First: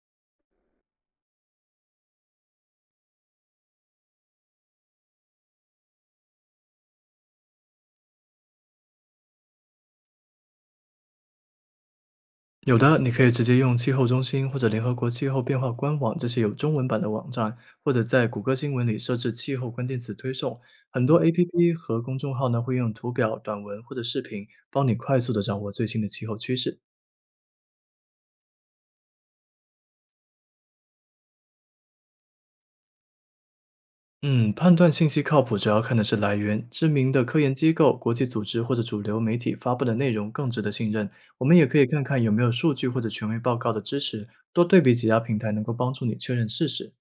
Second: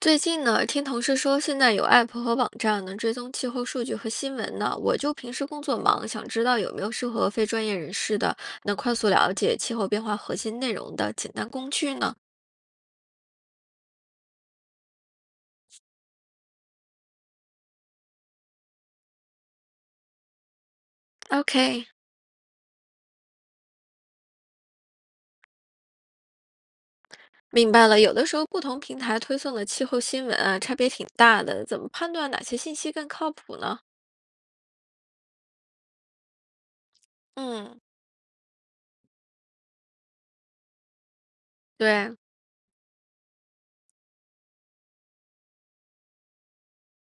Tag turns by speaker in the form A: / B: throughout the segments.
A: 最近呢，听同事说现在有 app 和网站能追踪气候数据和新闻呢。我就平时工作忙，想知道有没有适合非专业人士的，能快速了解气候变化核心内容的简单工具呢
B: 有的，你可以直接用气候中心或者联合国气候变化官网这些有中文版的网站，或者在谷歌新闻里设置气候关键词推送。很多 APP
A: ？OK，
B: 和公众号呢会用图表、短文或者视频帮你快速的掌握最新的气候趋势。
A: 明白了。有的时候不同平台推送的气候新闻啊，差别挺大的，怎么判断哪些信息更靠谱呢？
B: 嗯，判断信息靠谱主要看的是来源，知名的科研机
A: 嗯，
B: 构、国际组织或者主流媒体发布的内容更值得信任。我们也可以看
A: 对。
B: 看有没有数据或者权威报告的支持，多对比几家平台能够帮助你确认事实。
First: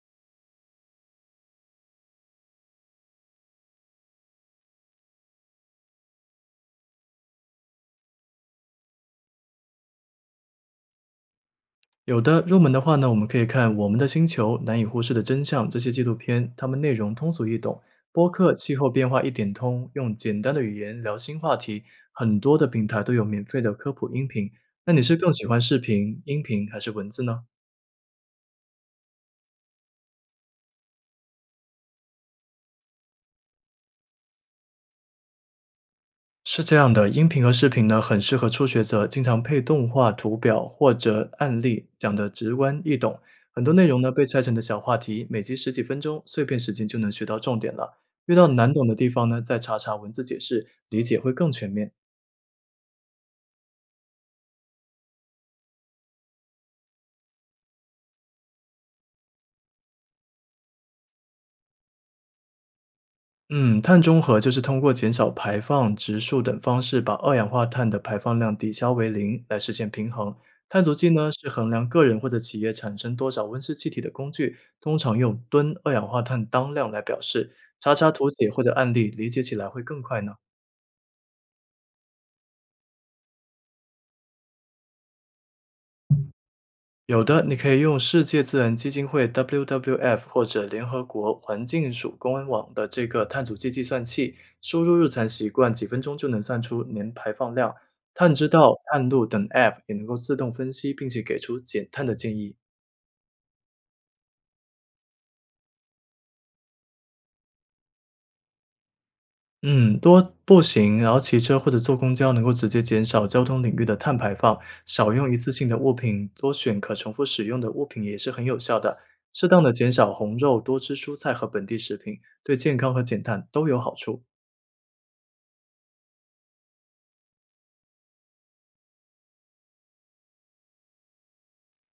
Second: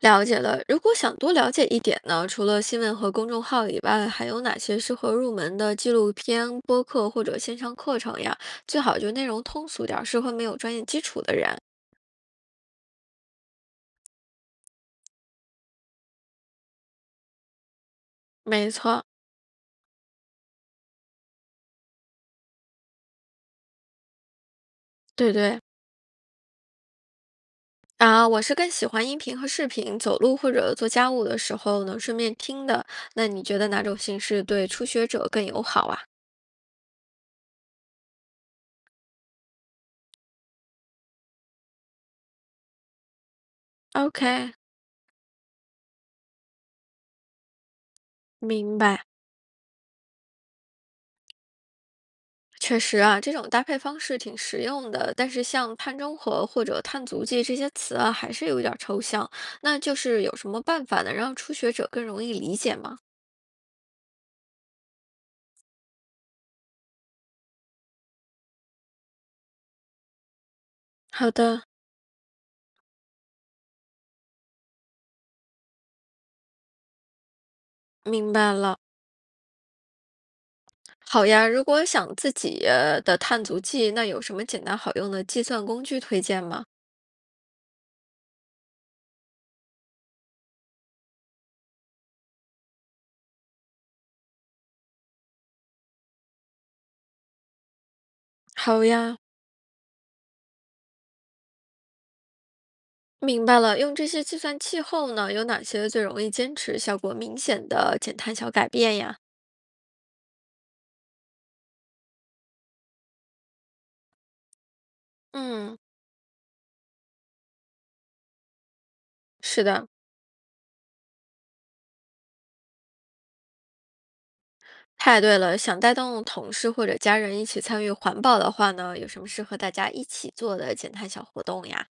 A: 了解了，如果想多了解一点呢，除了新闻和公众号以外，还有哪些适合入门的纪录片、播客或者线上课程呀？最好就内容通俗点儿，适合没有专业基础的人。
B: 有的，入门的话呢，我们可以看《我们的星球》《难以忽视的真相》这些纪录片，它们内容通俗易懂。播客
A: 没
B: 《气候
A: 错，
B: 变化一点通》用简单的语言聊新话题，很多的平台都有免费的科普音频。那你是更
A: 对
B: 喜
A: 对
B: 欢视频、音频还是文字呢？
A: 啊，我是更喜欢音频和视频，走路或者做家务的时候能顺便听的。那你觉得哪种形式对初学者更友好啊
B: 是这样的，音频和视频呢，很适合初学者，经常配动画、图表或者案例，讲得直观易懂。很多内容呢被拆
A: ？OK，
B: 成的小话题，每集十几分钟，碎片时间就能学到重点了。遇到难
A: 明
B: 懂的
A: 白。
B: 地方呢，再查查文字解释，理解会更全面。
A: 确实啊，这种搭配方式挺实用的，但是像碳中和或者碳足迹这些词啊，还是有一点儿抽象。那就是有什么办法能让初学者更容易理解吗？
B: 嗯，碳中和就是通过减少排放、植树等方式，把二氧化碳的排放量抵消为零，来实现平衡。碳足迹呢，
A: 好
B: 是
A: 的，
B: 衡量个人或者企业产生多少温室气体的工具，通常用吨二氧化碳当量来表示。查查图
A: 明
B: 解
A: 白
B: 或者
A: 了。
B: 案例，理解起来会更快呢。
A: 好呀，如果想自己的碳足迹，那有什么简单好用的计算工具推荐吗？
B: 有的，你可以用世界自然基金会 （WWF） 或者联合国环境署官网的这个碳足迹计算器，输入日常习惯，几分钟就能算出年排放量。碳知道、
A: 好
B: 碳
A: 呀，
B: 路等 App 也能够自动分析，并且给出减碳的建议。
A: 明白了。用这些计算器后呢，有哪些最容易坚持、效果明显的减碳小改变呀？
B: 嗯，多步行，然后骑车或者坐公交，能够直接减少交通领域的碳排放。少用一次性
A: 嗯，
B: 的物品，多选可重复使用的物品也是很有效的。适当
A: 是
B: 的
A: 的。
B: 减少红肉，多吃蔬菜和本地食品，对健康和减碳都有好处。
A: 太对了，想带动同事或者家人一起参与环保的话呢，有什么适合大家一起做的减碳小活动呀？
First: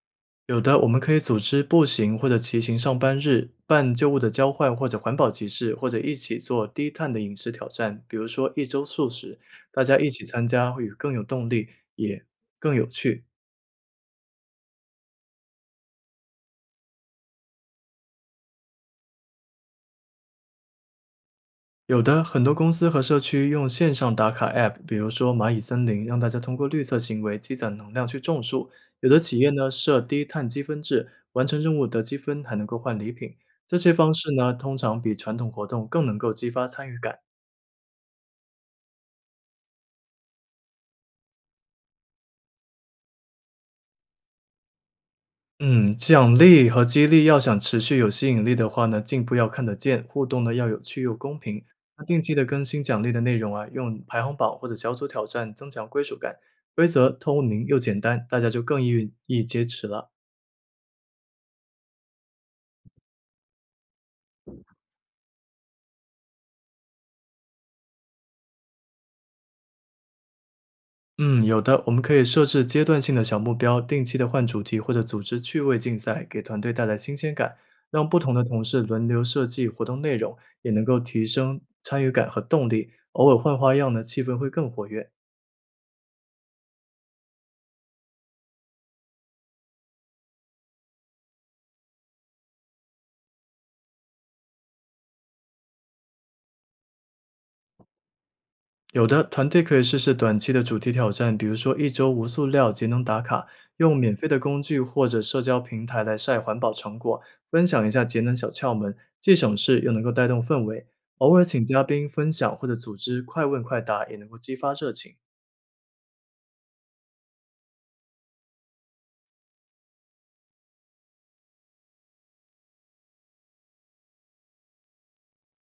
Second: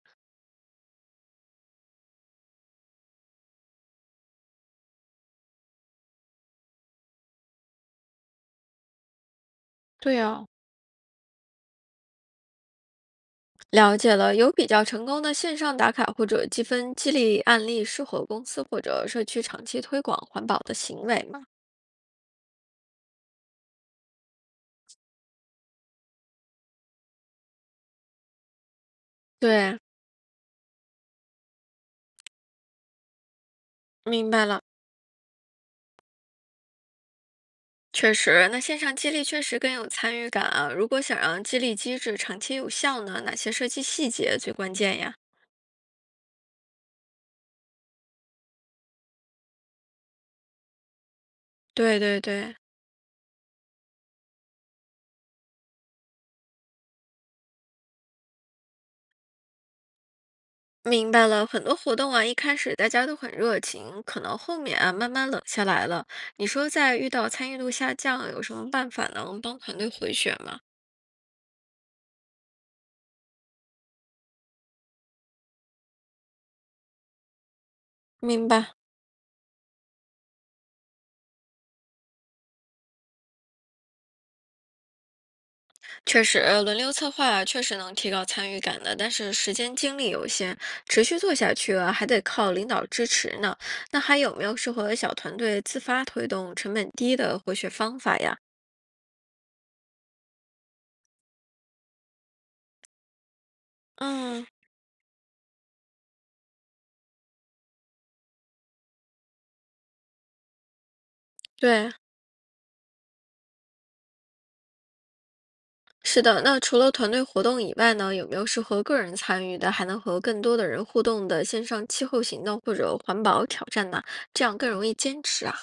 B: 有的，我们可以组织步行或者骑行上班日，办旧物的交换或者环保集市，或者一起做低碳的饮食挑战，比如说一周素食，大家一
A: 对
B: 起
A: 呀，
B: 参加会有更有动力，也更有趣。
A: 了解了，有比较成功的线上打卡或者积分激励案例，适合公司或者社区长期推广环保的行为吗？
B: 有的，很多公司和社区用线上打卡 App,比如说蚂蚁森林，让大家通过绿色行为积攒能量去种树。有的企业呢
A: 对，
B: 设低碳积分制，完成任务得积分还能够换礼品。这些方
A: 明
B: 式
A: 白
B: 呢，
A: 了。
B: 通常比传统活动更能够激发参与感。
A: 确实，那线上激励确实更有参与感啊。如果想让激励机制长期有效呢，哪些设计细节最关键呀？
B: 嗯，奖励和激励要想持续有吸引力的话呢，进步要看得见，互动呢要有趣又公平。
A: 对
B: 那
A: 对
B: 定期的
A: 对，
B: 更新奖励的内容啊，用排行榜或者小组挑战增强归属感，规则透明又简单，大家就更易坚持了。
A: 明白了，很多活动啊，一开始大家都很热情，可能后面啊慢慢冷下来了。你说在遇到参与度下降，有什么办法能帮团队回血吗？
B: 嗯，有的，我们可以设置阶段性的小目标，定期的换主题或者组织趣味竞赛，给团队带来新鲜感，让不同的
A: 明
B: 同
A: 白，
B: 事轮流设计活动内容，也能够提升参与感和动力。偶尔换花样呢，气氛会更活跃。
A: 确实，轮流策划啊确实能提高参与感的，但是时间精力有限，持续做下去啊，还得靠领导支持呢。那还有没有适合小团队自发推动、成本低的回血方法呀？
B: 有的，团队可以试试短期的主题挑战，比如说一周无塑料节能打卡，用免费的
A: 嗯。
B: 工具或者社交平台来晒环保成果，分享一下节能小窍门，既省事又能够带动氛围。偶尔请嘉
A: 对，
B: 宾分享或者组织快问快答，也能够激发热情。
A: 是的，那除了团队活动以外呢，有没有适合个人参与的，还能和更多的人互动的线上气候行动或者环保挑战呢？这样更容易坚持啊。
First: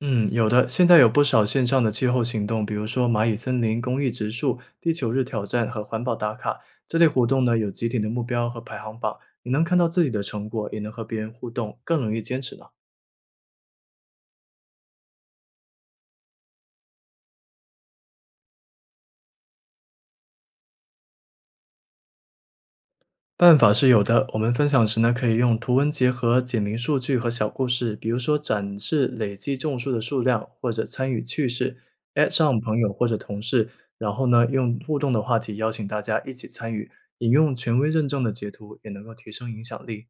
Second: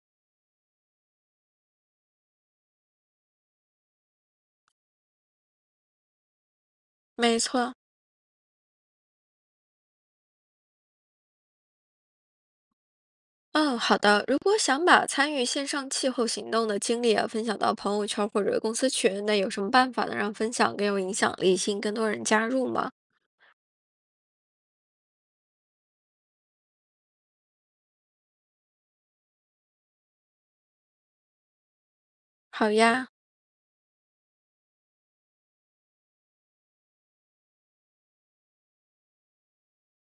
B: 嗯，有的，现在有不少线上的气候行动，比如说蚂蚁森林公益植树、地球日挑战和环保打卡。这类活
A: 没
B: 动呢，有
A: 错，
B: 集体的目标和排行榜，你能看到自己的成果，也能和别人互动，更容易坚持呢。
A: 嗯，好的。如果想把参与线上气候行动的经历啊分享到朋友圈或者公司群，那有什么办法能让分享更有影响力，吸引更多人加入吗？
B: 办法是有的，我们分享时呢，可以用图文结合、简明数据和小故事，比如说展示累计种树的数量，或者参与趣事，at 上
A: 好
B: 朋友或
A: 呀，
B: 者同事，然后呢，用互动的话题邀请大家一起参与，引用权威认证的截图，也能够提升影响力。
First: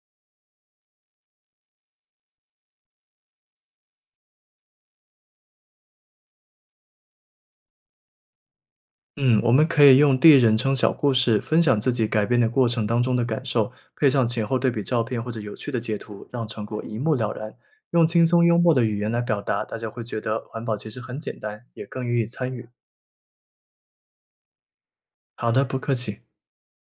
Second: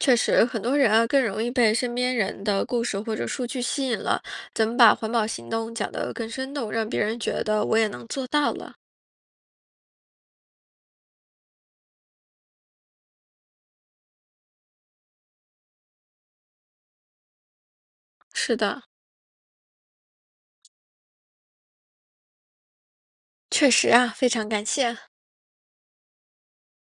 A: 确实很多人啊更容易被身边人的故事或者数据吸引了。怎么把环保行动讲得更生动，让别人觉得我也能做到了？
B: 嗯，我们可以用第一人称小故事分享自己改变的过程当中的感受，配上前后对比照片或者有趣的截图，让成果一目了然。用轻松
A: 是
B: 幽默的
A: 的，
B: 语言来表达，大家会觉得环保其实很简单，也更愿意参与。
A: 确实啊，非常感谢。
B: 好的，不客气。